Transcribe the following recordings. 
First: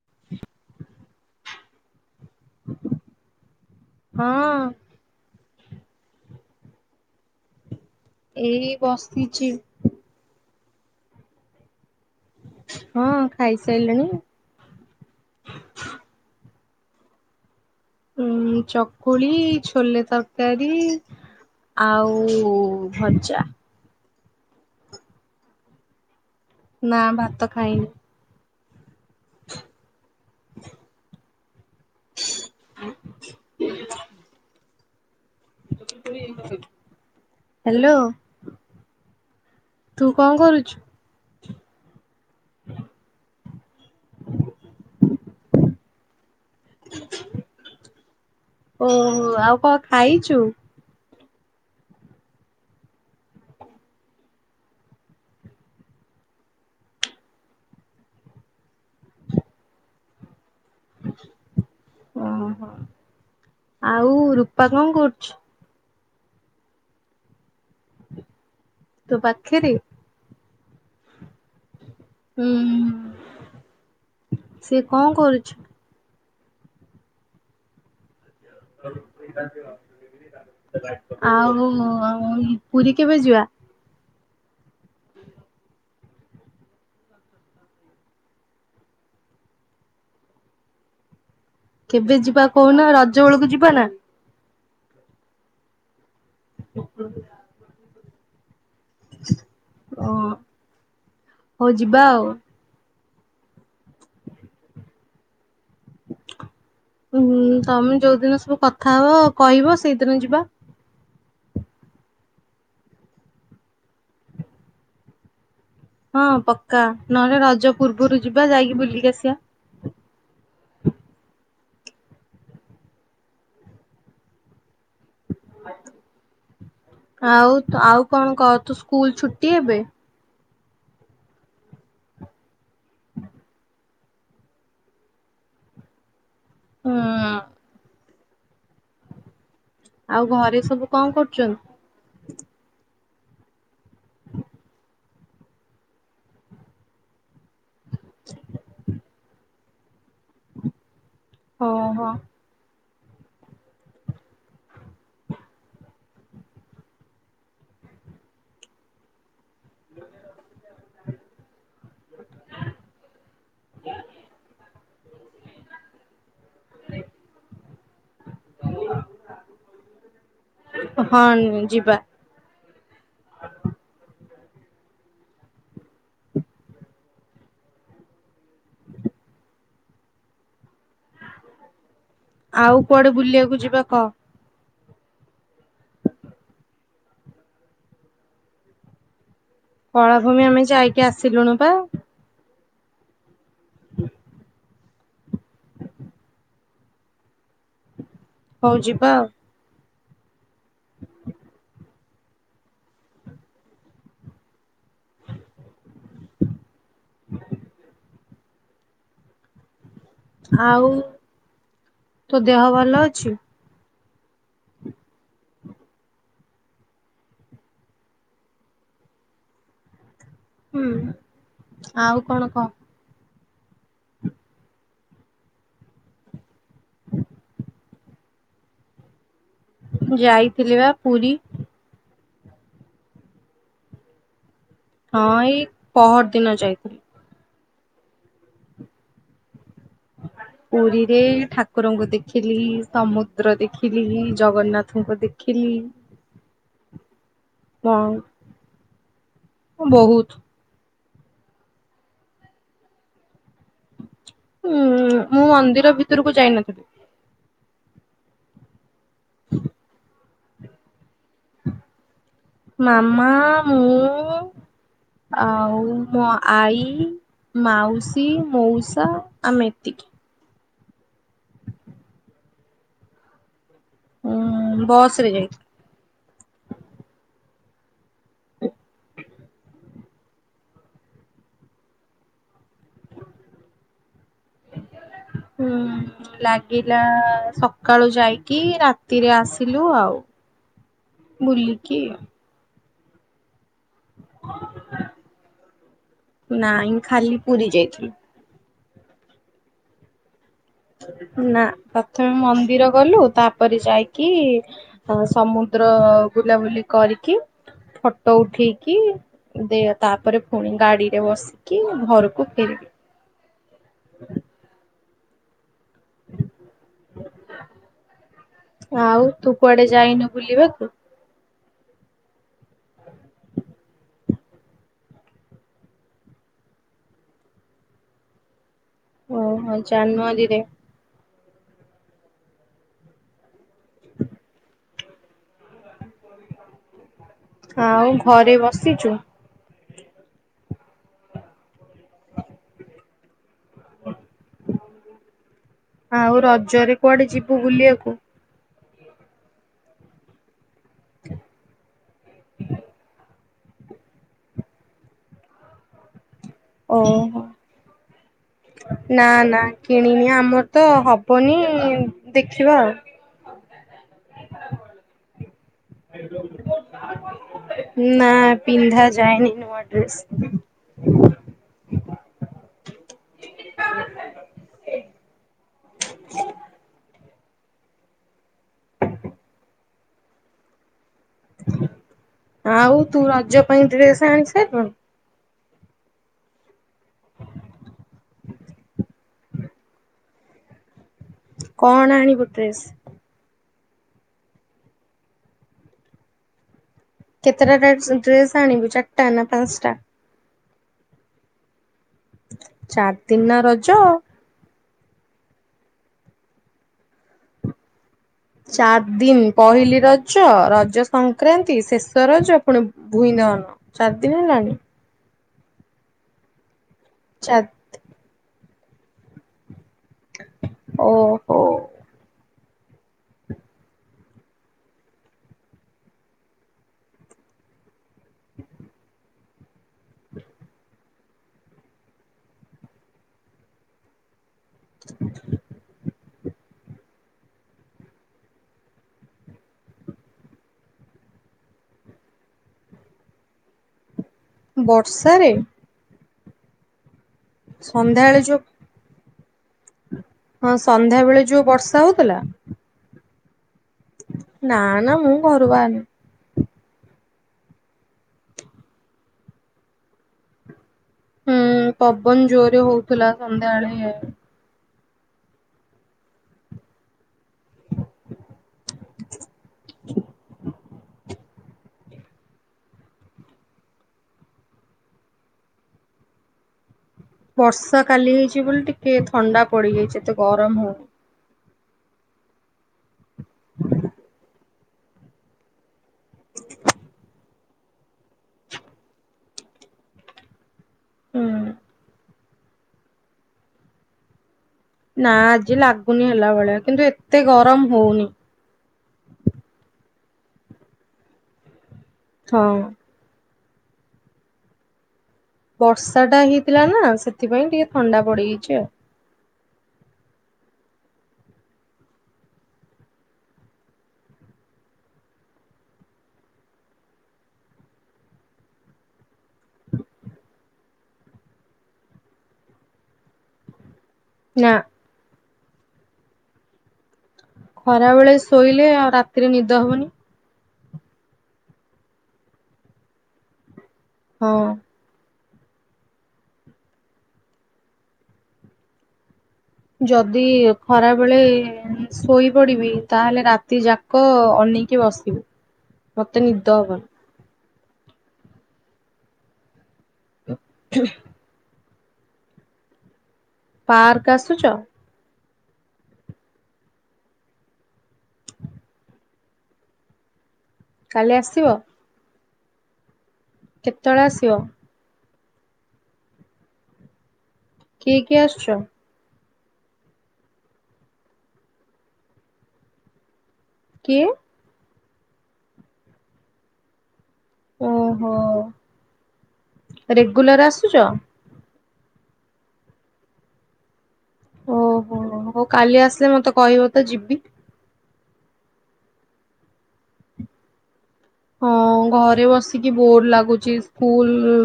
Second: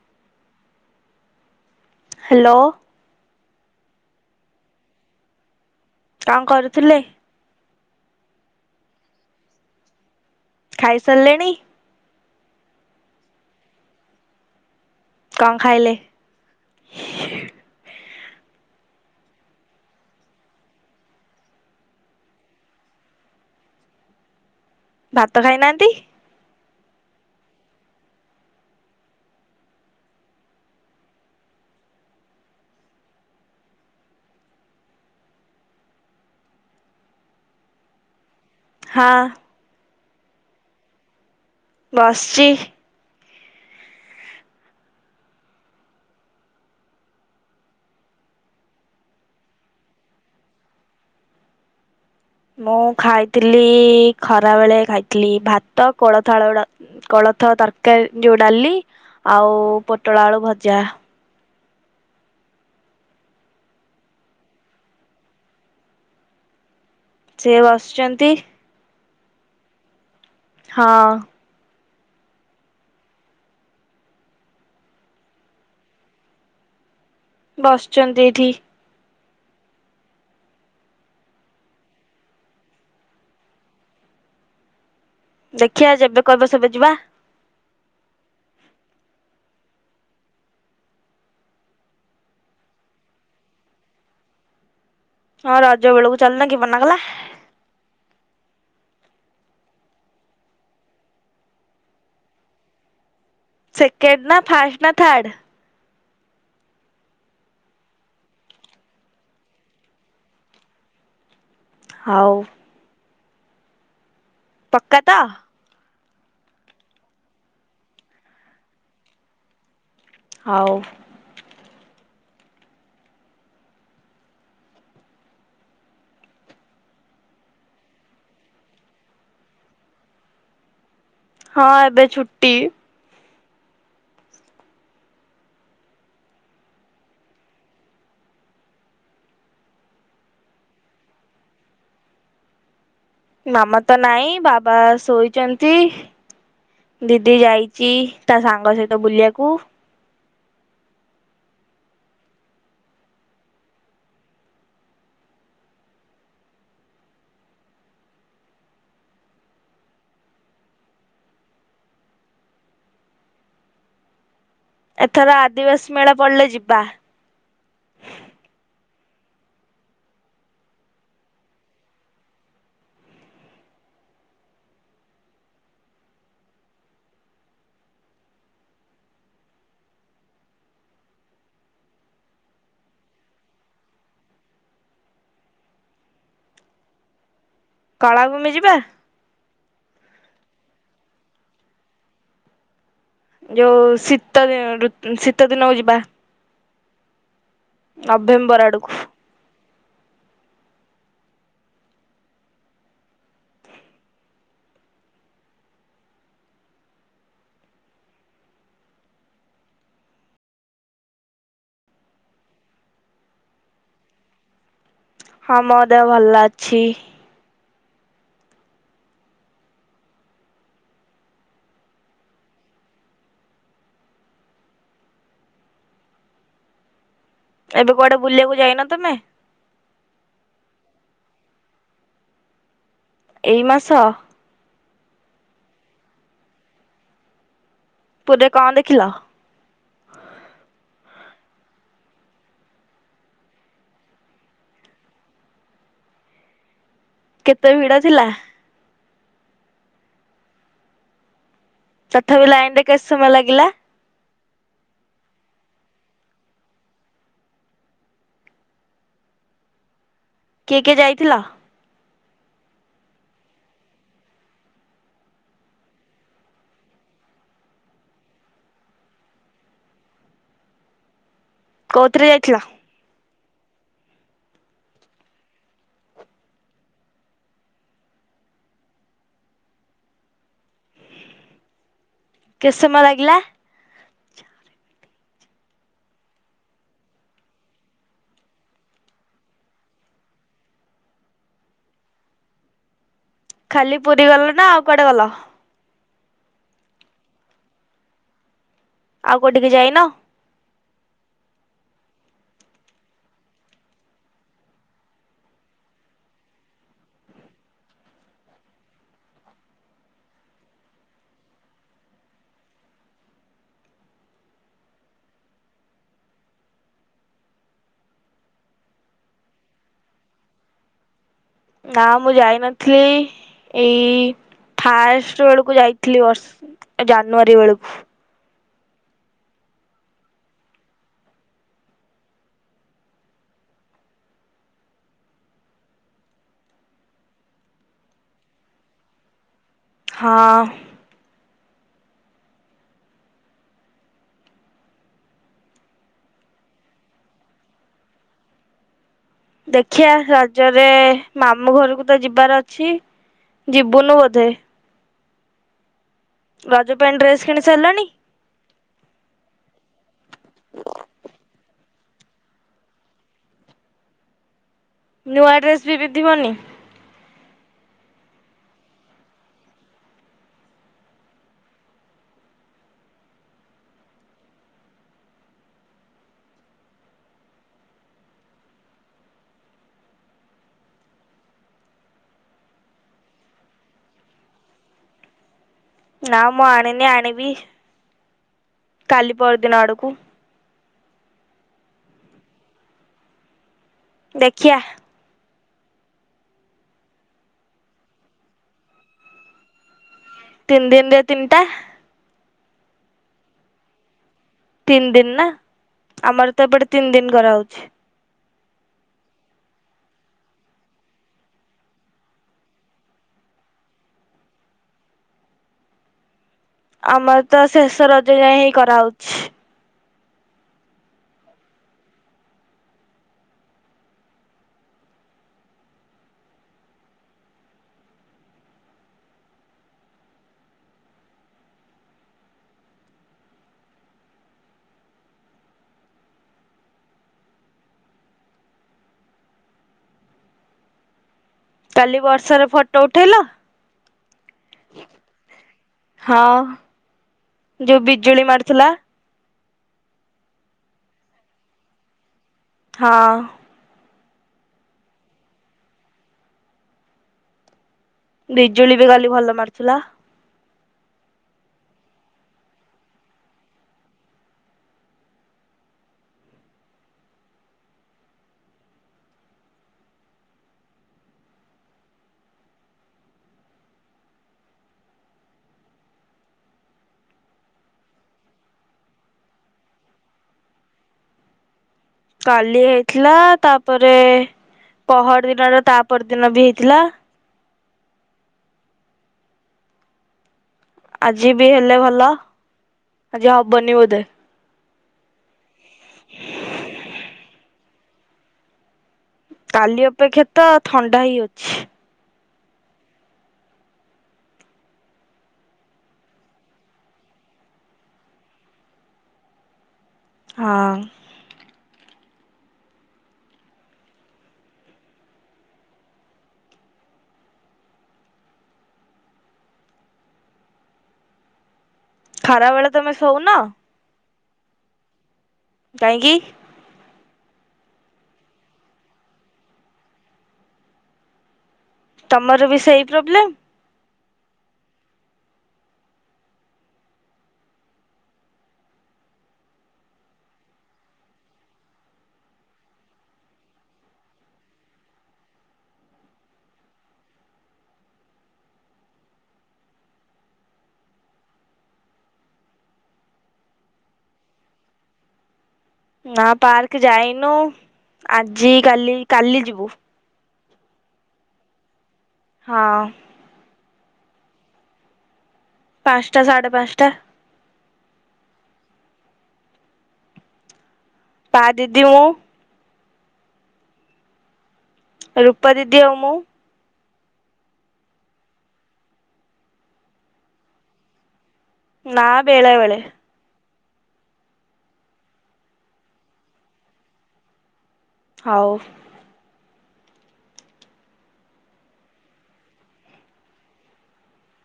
[inaudible] Hello. ହଁ କଣ କରୁଥିଲେ? ଏଇ ବସିଛି। ଖାଇସାରିଲେଣି? ହଁ ଖାଇସାରିଲିଣି। କଣ ଖାଇଲେ? ଉ ଚକୁଳି ଛୋଲେ ତରକାରୀ ଆଉ ଭଜା। ଭାତ ଖାଇନାହାନ୍ତି? ନା ଭାତ ଖାଇନି। [inaudible] ହ୍ୟାଲୋ। ହଁ ତୁ କଣ କରୁଛୁ? ବସ୍ଚି। ଓହୋ ଆଉ କଣ ଖାଇଛୁ? ମୁଁ ଖାଇଥିଲି ଖରା ବେଳେ ଖାଇଥିଲି ଭାତ କୋଳଥ ଆଳୁ ଲା କୋଳଥ ତରକାରୀ ଯୋଉ ଡାଲି ଆଉ ପୋଟଳ ଆଳୁ ଭ ଜା ଓହୋ ଆଉ ରୂପା କଣ କରୁଛୁ? ସେ ବସିଛନ୍ତି। ତୋ ପାଖେରେ? ହଁ ହୁଁ ସେ କଣ କରୁଛି? ବସିଛନ୍ତି ଏଇଠି। ଆଉ ଅ, ପୁରୀ କେବେ ଯିବା? ଦେଖିବା ଯେବେ କହିବ ସେବେ ଯିବା। କେବେ ଯିବା କହୁନ ରଜ ବେଳକୁ ଯିବା ନା? ହଁ ରଜବେଳକୁ ଚଲନ କି ମନା କଲା। ଓ ହଉ ଯିବା ଆଉ। ସେକେଣ୍ଡ ନା ଫାଷ୍ଟ ନା ଥାର୍ଡ। ହୁଁ ତୋମେ ଯୋଉଦିନ ସବୁ କଥା ହବ କହିବ ସେଇଦିନ ଯିବା। ହଉ। ପକା ତ। ହଁ ପକ୍କା ନହେଲେ ରଜ ପୂର୍ବରୁ ଯିବା ଯାଇକି ବୁଲିକି ଆସିବା। ହଉ ଆଉ ଆଉ କଣ କ ତୁ ସ୍କୁଲ୍ ଛୁଟି ଏବେ? ହଁ ଏବେ ଛୁଟି। ହୁଁ। ଆଉ ଘରେ ସବୁ କଣ କରୁଛନ୍ ମାମା ତ ନାଇଁ ବାବା ଶୋଇଚନ୍ତି ଦି ଦି ଯାଇଚି ତା ସାଙ୍ଗ ସହିତ ବୁଲିବାକୁ। ହଁ ହଁ। [unintelligible] ଏଥର ଆଦିବାସୀ ମେଳା ପଡିଲେ ଯିବା। ହଁ ଯିବା। [unintelligible] ଆଉ କୁଆଡେ ବୁଲିବାକୁ ଯିବା କ। କଳାକୁମି ଯିବା। କଳାଭୂମି ଆମେ ଯାଇକି ଆସିଲୁଣୁ ପା। ଯୋଉ ଶୀତ ଦି-ଋ ଉଁ, ଶୀତ ଦିନକୁ ଯିବା। ନଭେମ୍ବର ହଉ ଆଡକୁ। ଯିବା ଆଉ। [unintelligible] [unintelligible] ଆଉ ତୋ ଦେହ ଭଲ ଅଛି? ହଁ ମୋ ଦେହ ଭଲ ଅଛି। ହୁଁ ଆଉ କଣ କହ? ଏବେ କୁଆଡେ ବୁଲିବାକୁ ଯାଇନ ତୁମେ? ଯାଇଥିଲି ବା ପୁରୀ। ଏଇ ମାସ? ହଁ ଏଇ ପହର ଦିନ ଯାଇଥିଲି। ପୁରୀରେ କଣ ଦେଖିଲ? ପୁରୀରେ ଠାକୁରଙ୍କୁ ଦେଖିଲି, ସମୁଦ୍ର ଦେଖିଲି, ଜଗନ୍ନାଥଙ୍କୁ ଦେଖିଲି। କେତେ ଭିଡ ଥିଲା? ହଁ, ବହୁତ। ତଥାପି ଲାଇନ୍ ରେ କେତେ ସମୟ ଲାଗିଲା? ଉଁ, ମୁଁ ମନ୍ଦିର ଭିତରକୁ ଯାଇନଥିଲି। କିଏ କିଏ ଯାଇ ଥିଲା। ମାମା ମୁଁ ଆଉ ମୋ ଆଈ ମାଉସୀ ମୋଉସା ଆମେ ଏତିକି। କୋଉଥିରେ ଯାଇଥିଲ? ଉଁ ବସରେ ଯାଇଥି କେତେ ସମୟ ଲାଗିଲା? ହୁଁ ଲାଗିଲା ସକାଳୁ ଯାଇକି ରାତିରେ ଆସିଲୁ ଆଉ ବୁଲିକି। ଖାଲି ପୁରୀ ଗଲ ନାଁ ଆଉ କୁଆଡ଼େ ଗଲ? ନାଇଁ ଖାଲି ପୁରୀ ଯାଇଥିଲୁ। ଆଉ କୋଉଠିକି ଯାଇନ? ନାଁ ପ୍ରଥମେ ମନ୍ଦିର ଗଲୁ ତାପରେ ଯାଇକି ଅ ସମୁଦ୍ର ବୁଲାବୁଲି କରିକି ଫଟ ଉଠେଇକି ଦେ ତାପରେ ପୁଣି ଗାଡ଼ିରେ ବସିକି ଘରୁକୁ ଫେରିଲୁ। ଆଉ ତୁ କୁଆଡ଼େ ଯାଇନୁ ବୁଲିବାକୁୁ? ନାଁ ମୁଁ ଯାଇନଥିଲି ଏଇ ଫାଷ୍ଟ ଅଳୁକୁ ଯାଇଥିଲି ବର୍ଷ ଜାନୁଆରୀ ବେଳୁକୁ। ଓହୋ ଜାନୁୟାରୀରେ। ଆଉ ଘରେ ବସିଚୁ? ହଁ। ଆଉ ରଜରେ କୁଆଡ଼େ ଯିବୁ ବୁଲିଆକୁ? ଦେଖିଆ ର ଜରେ ମାମୁଁ ଘରୁକୁ ତ ଯିବାର ଅଛି। ଯିବୁନୁ ବୋଧେ। ରଜ ପାଇଁ ଓହୋ ଡ୍ରେସ୍ କିଣି ସାରିଲଣି? ନାଁ ନାଁ କିଣିନି ଆମର ତ ହବନି ଦେଖିବା ଆଉ। ନୂଆ ଡ୍ରେସ୍ ବି ପିନ୍ଧିବନି [unintelligible] ନାଁ ପିନ୍ଧାଯାଏନି ନୂଆ ଡ୍ରେସ୍। ଆଉ ତୁ ରଜ ପାଇଁ ଡ୍ରେସ ଆଣି ସାଇଲୁଣୁ? ନା ମୁଁ ଆ ମେନେ ଆଣିବି କାଲି ପାଇଁ ପରଦିନ ଆଡ଼ୁକୁ କଣ ଆଣିବୁ ଡ୍ରେସ୍? ଦେଖିଆ କେତେଟା ଟା ଡ୍ରେସ୍ ଆଣିବୁ ଚାରିଟା ନାଁ ପାଁଶଟା? ତିନି ଦିନିରେ ତିନିଟା। ଚାରି ଦିନ ରଜ। ତିନି ଦିନ ନାଁ ଆମର ତ ଏପଟେ ତିନି ଦିନ କରାହଉଛି। ଚାର ଦିନ ପହିଲି ରଜ ରଜ ସଂକ୍ରାନ୍ତି ଶେଷ ରଜ ପୁଣି ଭୁଇଁଦହନ। ଚାରି ଦିନ ହେଲାନି? ଆମର ତ ଚାର ଶେଷ ରଜ ଯାଏଁ ହେ କରାହଉଛି। ଓହୋ। କାଲି ବର୍ଷାରେ ଫଟ ଉଠେଇଲ? ବର୍ଷାରେ ହଁ। ଯୋଉ ସନ୍ଧ୍ୟାବେଳେ ବିଜୁଳି ଯୋଉ ମାରଥିଲା। ହଁ ସନ୍ଧ୍ୟା ବେଳେ ଯୋଉ ବର୍ଷା ହଉଥିଲା ହଁ ନାନା ମୁ ଘରୁ ବାହାରୁନି ବିଜୁଳି ବି ଗାଲି ଭଲ ମାରୁିଥିଲା। ହୁଁ ପବନ ଜୋରେ ହଉଥିଲା ସନ୍ଧ୍ୟାବେଳେ ଇ ବର୍ଷା କାଲି ହେଇଛି ବୋଲି ଟିକେ ଥଣ୍ଡା ପଡିଯାଇଛି ଏତେ ଗରମ ହଉନି। କାଲି ଥିଲା ତାପରେ ପହର ଦିନର ତାପ ଦିନ ବି ହେଇଥିଲା। ଆଜି ହୁଁ ବି ହେଲେ ଭଲ। ଆଜି ହବନିବୋଧେ। ନାଁ ଆଜି ଲାଗୁନି ହେଲା ଭଳିଆ କିନ୍ତୁ ଏତେ ଗରମ ଭୁନି କାଲି ଅପେକ୍ଷା ତ ଥଣ୍ଡା ହି ଅଛି। ହଁ। ବର୍ଷା ଟା ହେଇଥିଲା ନା ସେଥିପାଇଁ ଟିକେ ଥଣ୍ଡା ପଡିଯାଇଛି ଆଉ। ହଁ। ଖାରା ବେଳେ ତମେ ସଉ ନ ନା। କାହିଁ କିି? ଖରା ବେଳେ ଶୋଇଲେ ଆଉ ରାତିରେ ନିଦ ହବନି। ତମର ବି ସେଇ ପ୍ରୋବ୍ଲେମ୍? ହଁ। ଯଦି ଖରା ବେଳେ ଶୋଇପଡିବି ତାହେଲେ ରାତି ଯାକ ଅନେଇକି ବସିବୁ ମତେ ନିଦ ହବନି। [inaudible] ପାର୍କ ଆସୁଛ? ନା ପାର୍କ ଯାଇନୁ ଆଜି କାଲି କାଲି ଯିବୁ। କାଲି ଆସିବ? ହଁ। କେତେବେଳେ ଆସିବ? ପାଞ୍ଚଟା ସାଢ଼େ ପାଞ୍ଚଟା କିଏ କିଏ ଆସୁଛ? ପା ଦିଦି ମୁ କିଏ? ରୂପା ଦିଦି ଆଉ ମୁଁ। ଓହୋ ରେଗୁଲାର ଆସୁଛ। ନାଁ ବେଳବେଳେ। ଓହୋ ହୋ କାଲି ଆସିଲେ ମତେ କହିବ ତ ଯିବି। ହଉ। ହଁ ଘରେ ବସିକି ବୋର ଲାଗୁଛି ସ୍କୁଲ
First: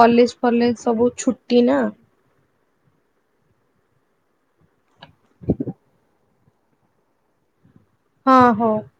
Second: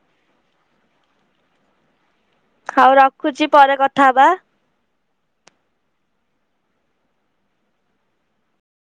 କଲେଜ ଫଲେଜ ସବୁ ଛୁଟି ନା। ଆଉ ରଖୁଛି ପରେ କଥା ହବା। ହଁ ହଁ।